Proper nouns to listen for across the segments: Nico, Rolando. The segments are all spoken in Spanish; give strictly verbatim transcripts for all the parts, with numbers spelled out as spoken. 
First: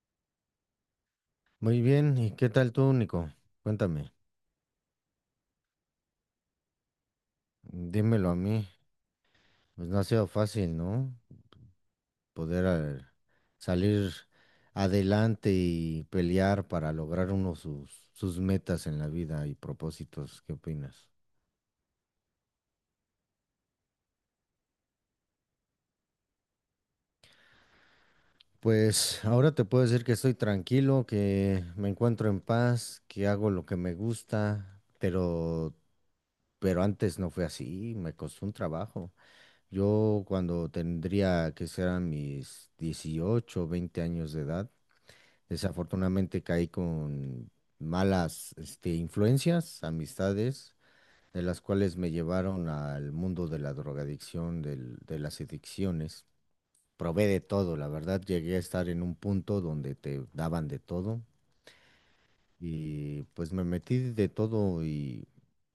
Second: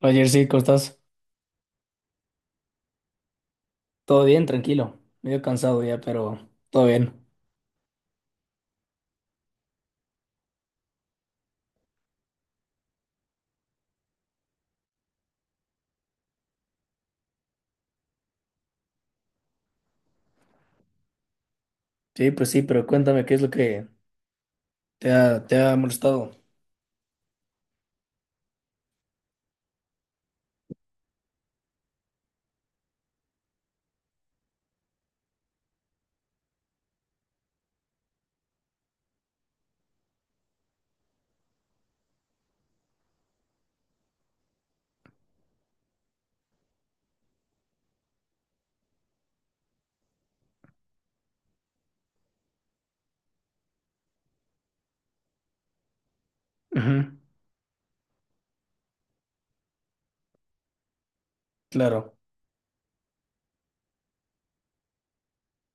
Ayer sí, ¿cómo estás? Muy bien, ¿y qué tal tú, Nico? Cuéntame, Todo bien, tranquilo. Medio cansado ya, pero todo bien. dímelo a mí. Pues no ha sido fácil, ¿no? Poder eh, salir adelante y pelear para lograr uno sus, sus metas en la vida y propósitos. ¿Qué opinas? Sí, pues sí, pero cuéntame qué es lo que te ha, te ha molestado. Pues ahora te puedo decir que estoy tranquilo, que me encuentro en paz, que hago lo que me gusta, pero, pero antes no fue así, me costó un trabajo. Yo cuando tendría que serán mis dieciocho, o veinte años de edad, desafortunadamente caí con malas este, influencias, amistades, de las cuales me llevaron al mundo de la drogadicción, del- de las adicciones. Ujú. Probé de todo, la verdad, llegué a estar en un punto donde te daban de todo. Claro. Y pues me metí de todo y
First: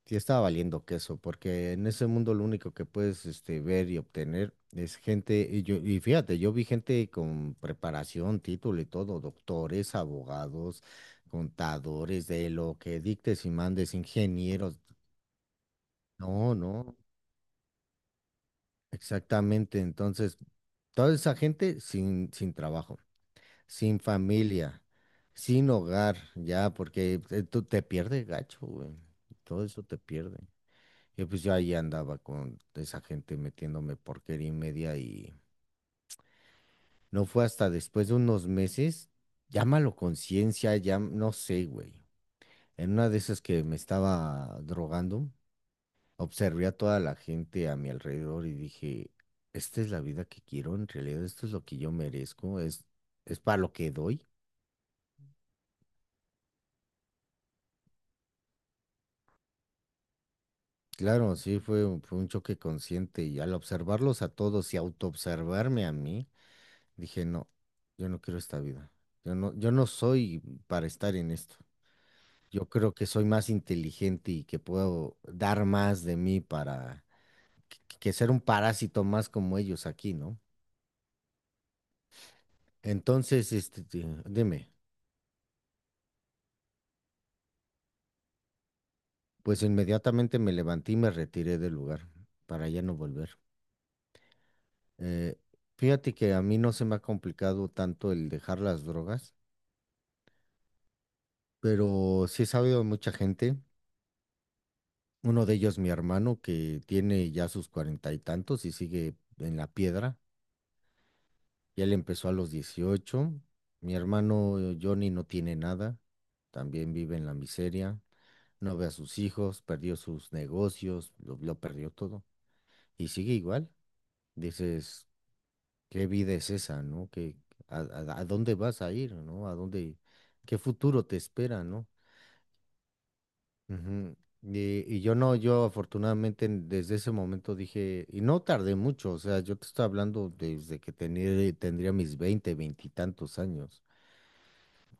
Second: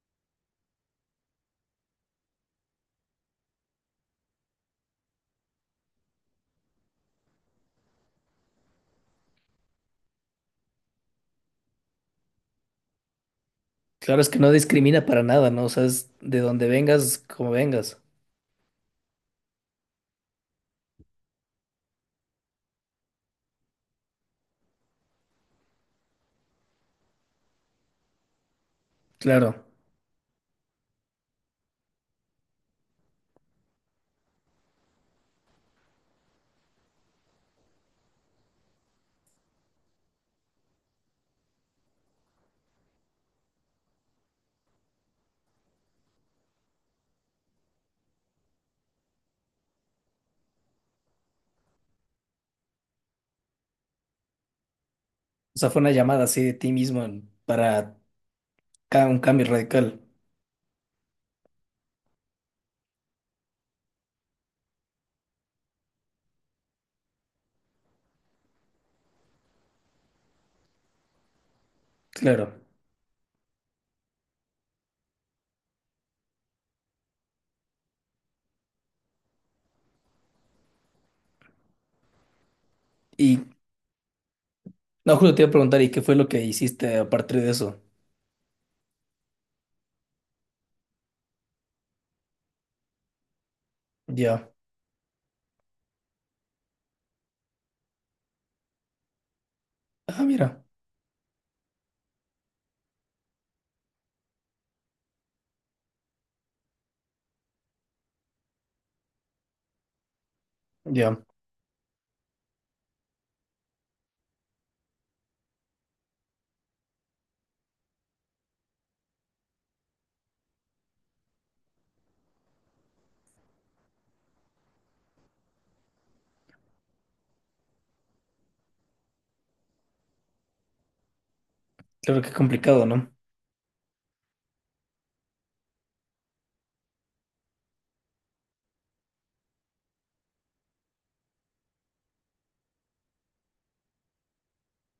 sí estaba valiendo queso, porque en ese mundo lo único que puedes este, ver y obtener es gente, y yo, y fíjate, yo vi gente con preparación, título y todo, doctores, abogados, contadores, de lo que dictes y mandes, Claro, es que no ingenieros. discrimina para nada, ¿no? O sea, es de No, donde no, vengas, como vengas. exactamente. Entonces, toda esa gente sin, sin trabajo, sin familia, sin hogar, ya, porque eh, tú te pierdes gacho, güey. Todo Claro. eso te pierde. Y pues yo ahí andaba con esa gente metiéndome porquería y media y no fue hasta después de unos meses, llámalo conciencia, ya no sé, güey. En una de esas que me estaba drogando, observé a toda la gente a mi alrededor y dije, esta es la vida que quiero, en realidad esto es lo que yo merezco, es, es para lo que doy. O sea, fue una llamada así de ti mismo en- para ca- un cambio radical. Claro, sí, fue, un- fue un choque consciente y al observarlos a todos y autoobservarme a mí, dije, no, yo no quiero esta vida. Yo no, yo no soy para estar en esto. Claro. Yo creo que soy más inteligente y que puedo dar más de mí para que ser un parásito más como ellos aquí, ¿no? Y Entonces, este, di- dime, no, justo te iba a preguntar, ¿y qué fue lo que hiciste a partir de eso? pues inmediatamente me levanté y me retiré del lugar para ya no volver. Ya. Eh, Fíjate que a mí no se me ha complicado tanto el dejar las drogas, Ah, mira. pero sí he sabido de mucha gente, uno de ellos mi hermano, que tiene ya sus cuarenta y tantos y sigue en la piedra, Ya. y él empezó a los dieciocho, mi hermano eh, Johnny no tiene nada, también vive en la miseria, no ve a sus hijos, perdió sus negocios, lo, lo perdió todo, y sigue igual, dices, ¿qué vida es esa, no? ¿Qué, a, a- a dónde vas a ir, no? ¿A dónde, qué futuro te espera, no? Claro que complicado, ¿no? Ujú. Y, y yo no, yo afortunadamente en- desde ese momento dije, y no tardé mucho, o sea, yo te estoy hablando desde que tenía, tendría mis veinte veintitantos años,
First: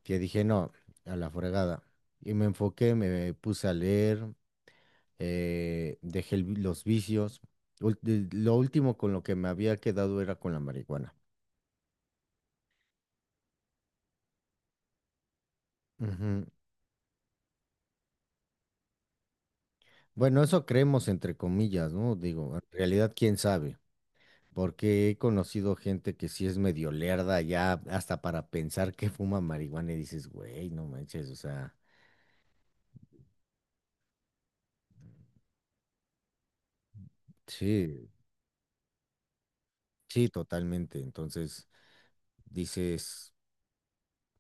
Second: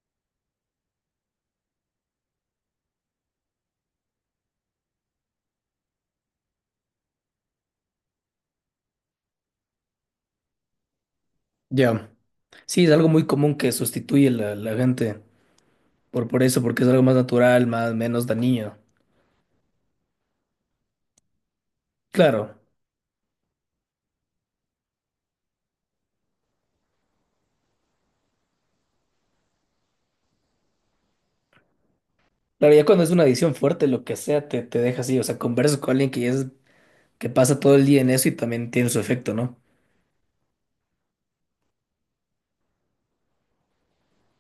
que dije, no, a la fregada. Y me enfoqué, me puse a leer, eh, dejé el vi- los vicios. Ul- de- Lo último con lo que me había quedado era con la marihuana. Ya. Sí, es algo muy común que sustituye la, la gente. Por, por Ujú. eso, porque es algo más natural, más, menos dañino. Bueno, eso creemos entre comillas, ¿no? Claro, Digo, en realidad, ¿quién sabe? Porque he conocido gente que sí es medio lerda ya hasta para pensar que fuma marihuana y dices, güey, no manches, o sea, claro, ya cuando es una adicción fuerte, lo que sea, te, te deja así. O sea, conversas con alguien que ya es, que pasa todo el día en sí, eso y también tiene su efecto, ¿no? sí, totalmente. Entonces dices,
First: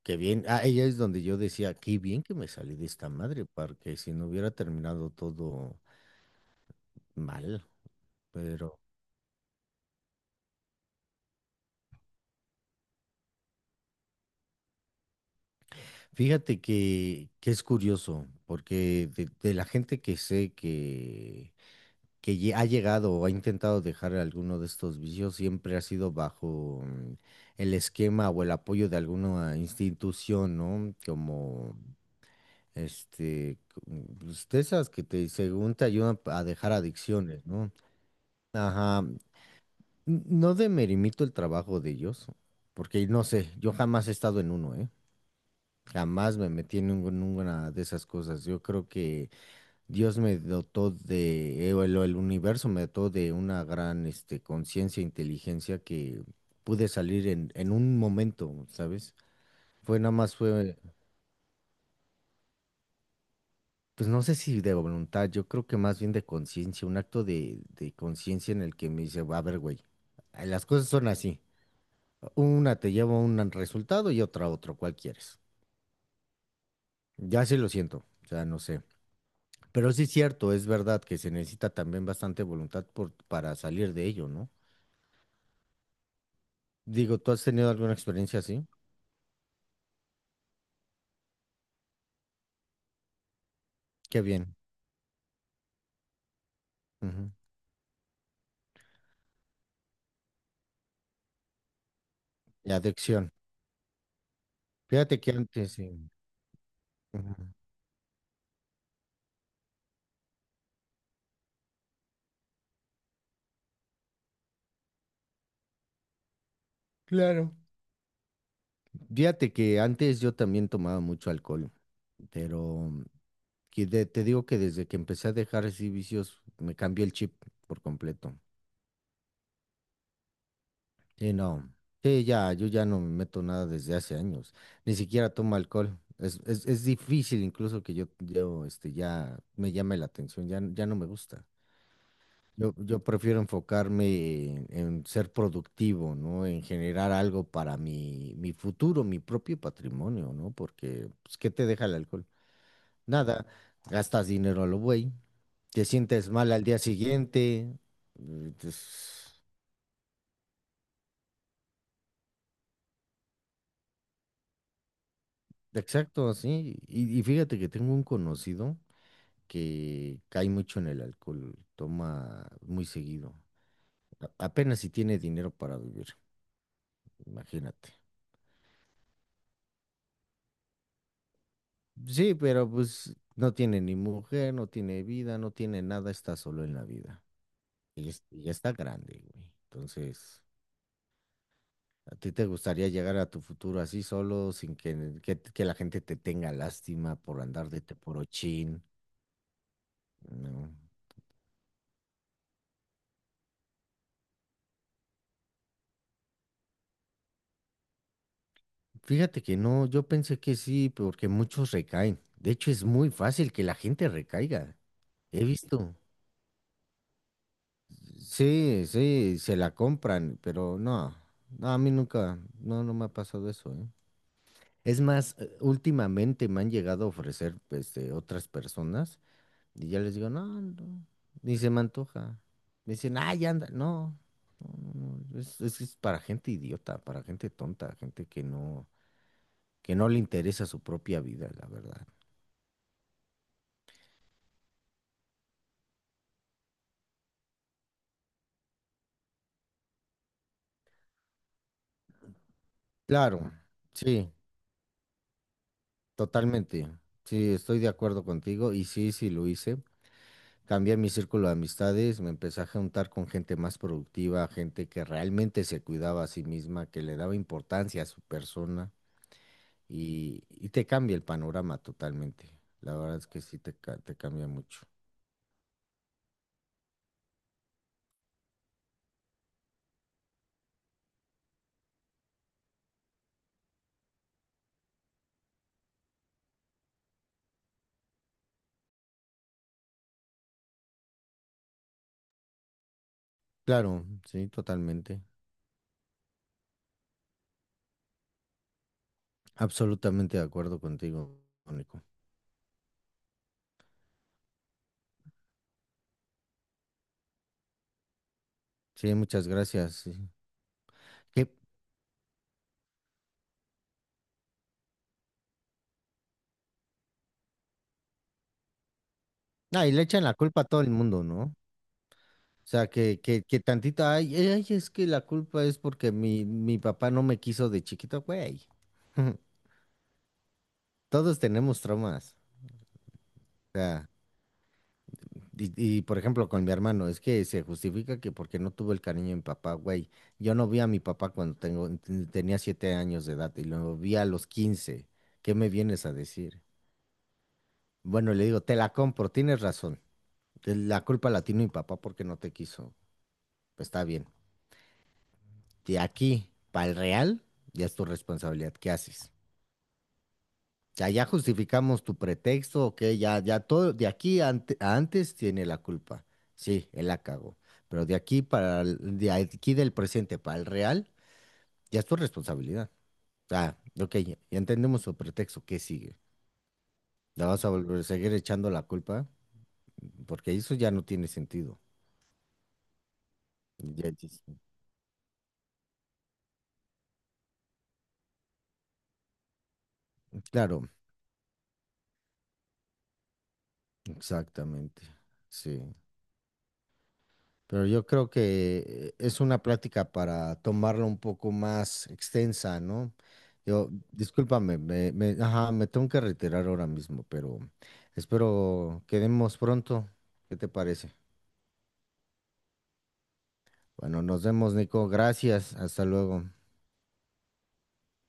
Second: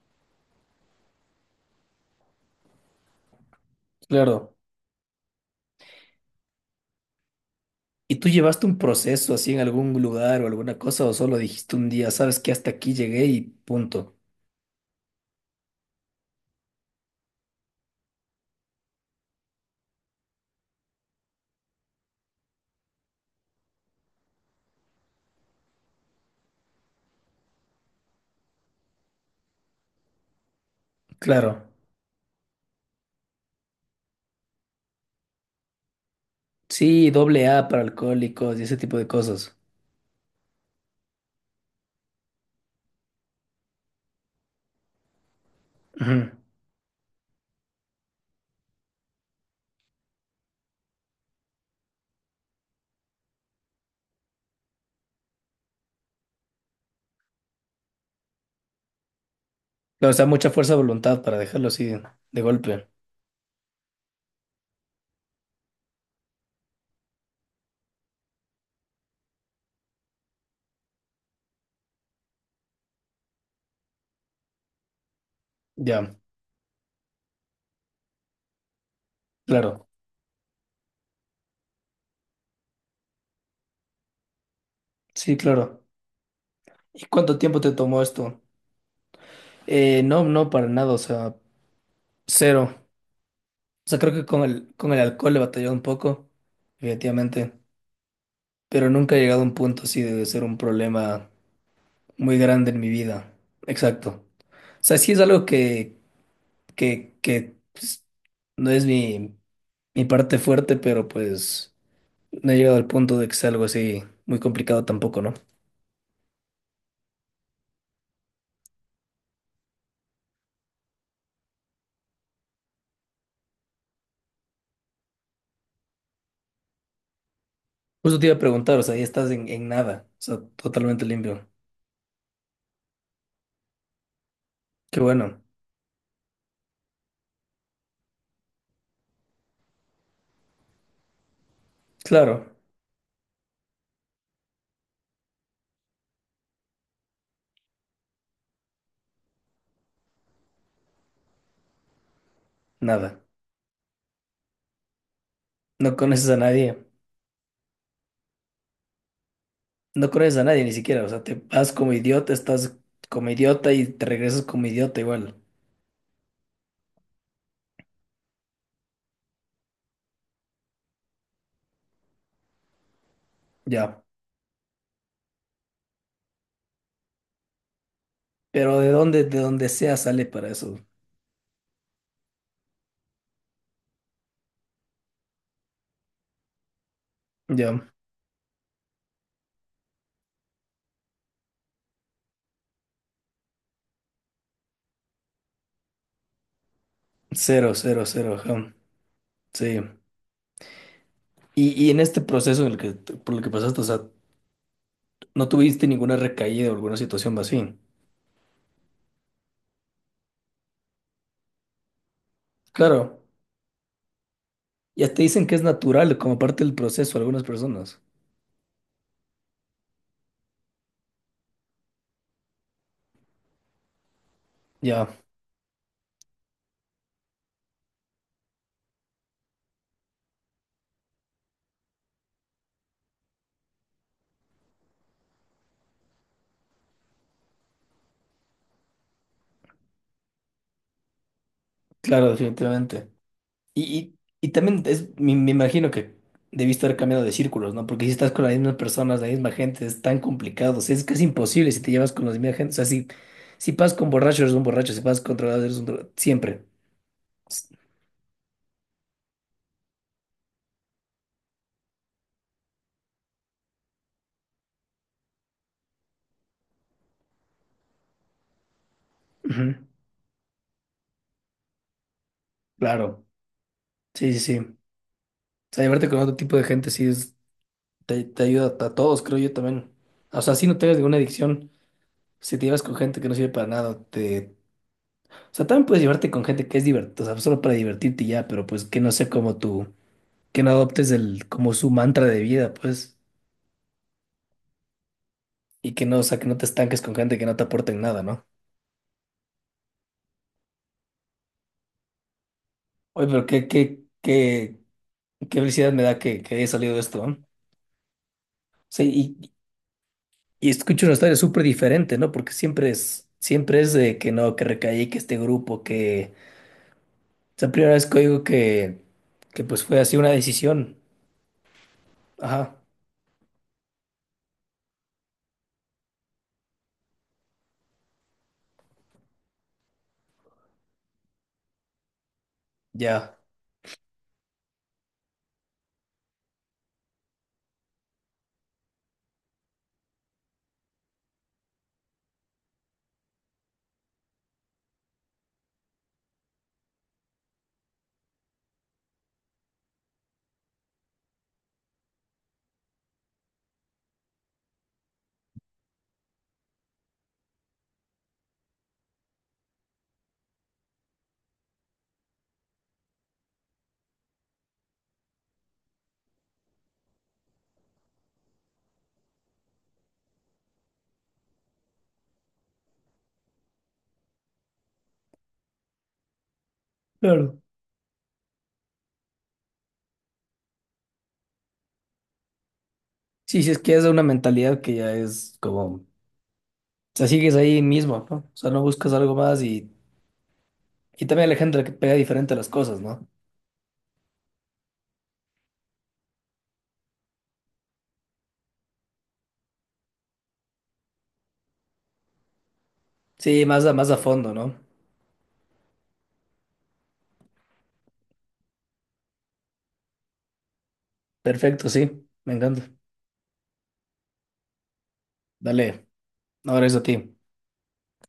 qué bien. Ah, ella es donde yo decía, qué bien que me salí de esta madre, porque si no hubiera Claro. terminado todo mal. ¿Y tú llevaste un Pero proceso así en algún lugar o alguna cosa o solo dijiste un día, sabes que hasta aquí llegué y punto? fíjate que, que es curioso, porque de, de la gente que sé que lle- ha llegado o ha intentado dejar alguno de estos vicios siempre ha sido bajo mm, el esquema o el apoyo de alguna institución, ¿no? Claro. Como este, cu- pues, de esas que te, según te ayudan a dejar Sí, adicciones, doble A ¿no? para alcohólicos y ese tipo Ajá. de cosas. n- No demerimito el trabajo de ellos, porque no sé, yo jamás he estado en uno, ¿eh? Ujú. Jamás me metí en ninguna de esas cosas. Yo creo que Dios me dotó de, eh, el, el universo me dotó de una gran, este, conciencia, inteligencia que pude salir en, en un momento, ¿sabes? Fue Claro, nada o sea, más, mucha fuerza fue, de voluntad para dejarlo así de, de golpe. pues no sé si de voluntad, yo creo que más bien de conciencia, un acto de, de conciencia en el que me dice, a ver, güey, las cosas son así. Una te lleva a un resultado y otra a otro, ¿cuál quieres? Ya, Ya sí lo siento, o sea, no sé. claro. Pero sí es cierto, es verdad que se necesita también bastante voluntad por, para salir de ello, ¿no? Sí, claro. ¿Y Digo, ¿tú cuánto has tiempo tenido te alguna tomó experiencia esto? así? Eh, no, no, para nada, o sea, cero. O sea, creo Qué que con bien. el, con el alcohol he batallado un poco, Ujú. efectivamente, pero nunca he llegado a un punto así de ser un problema muy grande Y en mi adicción. vida. Exacto. O sea, sí Fíjate es que algo antes que, sí. que, Ujú. que pues, no es mi, mi parte fuerte, pero pues no he llegado al punto de que sea algo así muy complicado tampoco, ¿no? Claro. Fíjate que antes yo también tomaba mucho alcohol, pero que de- te digo que desde que empecé a dejar así vicios, me cambió el chip por Justo te completo. iba a preguntar, o sea, ya estás en, en nada, o sea, totalmente Sí, limpio. no. Sí, ya, yo ya no me meto nada desde hace años. Ni Qué siquiera bueno. tomo alcohol. Es, es, es difícil incluso que yo, yo este, ya me llame la atención, ya, ya no me gusta. Claro, Yo, yo prefiero enfocarme en, en ser productivo, ¿no? En generar algo para mi, mi futuro, mi propio patrimonio, ¿no? Porque, pues, ¿qué te deja el alcohol? nada. Nada, gastas dinero a lo güey, te No sientes conoces a mal al día nadie. siguiente. Eh, pues, No conoces a nadie ni siquiera, o sea, te vas como idiota, estás como idiota y te regresas como idiota igual. exacto, sí. Y, y fíjate que tengo un conocido que cae mucho en el alcohol, toma muy seguido. Ya. a- Apenas si tiene dinero para vivir, imagínate. Pero de dónde, de donde sea sale para eso. Sí, pero pues no tiene ni mujer, no tiene vida, no tiene nada, está solo en la vida. Ya. Y, es- y ya está grande, güey. Entonces, ¿a ti te gustaría llegar a tu futuro así solo, sin que, que, que la gente te tenga lástima por andar Cero, de cero, cero, ajá. teporochín? Sí. No. Y, y en este proceso en el que, por el que pasaste, o sea, no tuviste ninguna recaída o alguna situación así. Fíjate que no, yo pensé que sí, porque muchos recaen. De hecho, es muy Claro. fácil que la gente recaiga. Ya te He dicen que es visto. natural como parte del proceso algunas personas. Sí, sí, se la compran, pero no, no, a mí nunca, no, no me ha pasado eso, ¿eh? Es Ya. más, eh, últimamente me han llegado a ofrecer este, otras personas y ya les digo, no, no, ni se me antoja. Me dicen, ah, ya anda, no, no, no, no, es, es, es para gente idiota, para gente tonta, gente que no, que no le interesa su propia vida, la verdad. Claro, definitivamente. Y, y, y también es, me, me imagino que debiste haber cambiado de círculos, ¿no? Porque si estás con las mismas personas, la misma gente, es tan complicado. O sea, es casi imposible si te llevas con la misma gente. O sea, si, Claro, si pasas con sí, borrachos, eres un borracho. Si pasas con drogados, eres un drogado. Siempre. totalmente. Sí, S- estoy de acuerdo contigo y sí, sí lo hice. Cambié mi círculo de amistades, me empecé a juntar con gente más productiva, gente que realmente se cuidaba a sí misma, que le daba importancia a su persona ujú, y, y te cambia el panorama totalmente. La verdad claro. es que sí te, ca- te Sí, sí, cambia sí. O mucho. sea, llevarte con otro tipo de gente sí es, te, te ayuda a todos, creo yo también. O sea, si no tengas ninguna adicción, si te llevas con gente que no sirve para nada, te... O sea, también puedes llevarte con gente que es divertida, o sea, solo para divertirte y ya, pero pues que no sea como tú que no adoptes el, como su mantra de vida, pues, Claro, sí, totalmente. y que no, o sea, que no te estanques con gente que no te aporte en nada, ¿no? Absolutamente de acuerdo contigo, Nico. Oye, pero qué, qué, qué, qué felicidad me da que, que haya salido esto, ¿no? Sí, Sí, muchas gracias, sí. y, y escucho una historia Que, súper diferente, ¿no? Porque siempre es, siempre es de que no, que recaí, que este grupo, que... O sea, primera vez que oigo que, que pues ah, y fue le así echan una la culpa a todo el decisión. mundo, ¿no? O Ajá, sea, que, que, que tantita, ay, ay, es que la culpa es porque mi, mi papá no me quiso de chiquito, güey. Todos tenemos traumas. ya. O sea, y, y, por ejemplo, con mi hermano, es que se justifica que porque no tuve el cariño de mi papá, güey. Yo no vi a mi papá cuando tengo, ten- tenía siete años de edad y lo vi a los quince. ¿Qué me vienes a decir? Bueno, le digo, te la compro, tienes razón. Te- La culpa la tiene mi papá porque no te quiso. Pues está bien. De aquí para el real, ya es tu responsabilidad. ¿Qué haces? Ya, ya justificamos tu pretexto, ok, ya, ya todo, de aquí ante- a antes tiene la culpa. Sí, él la cagó. Pero de aquí para el- de aquí del presente para el real, ya es tu responsabilidad. Ah, ok, ya, ya entendemos su pretexto, ¿qué sigue? ¿La Claro. vas a volver a seguir echando la culpa? Porque eso ya no tiene sentido. Sí, sí, es que es Ya una dices, mentalidad que ya es como... O sea, sigues ahí mismo, ¿no? O sea, no buscas algo más y claro, Y también la gente que pega diferente a las cosas, ¿no? exactamente. Sí. Pero yo creo que eh, es una plática para tomarla un poco más extensa, ¿no? Sí, más Yo, a, más a fondo, ¿no? discúlpame, me, me, ajá, me tengo que retirar ahora mismo, pero espero quedemos pronto. ¿Qué te parece? Perfecto, sí, me encanta. Bueno, nos vemos, Nico. Gracias. Hasta Dale, luego. ahora es a ti.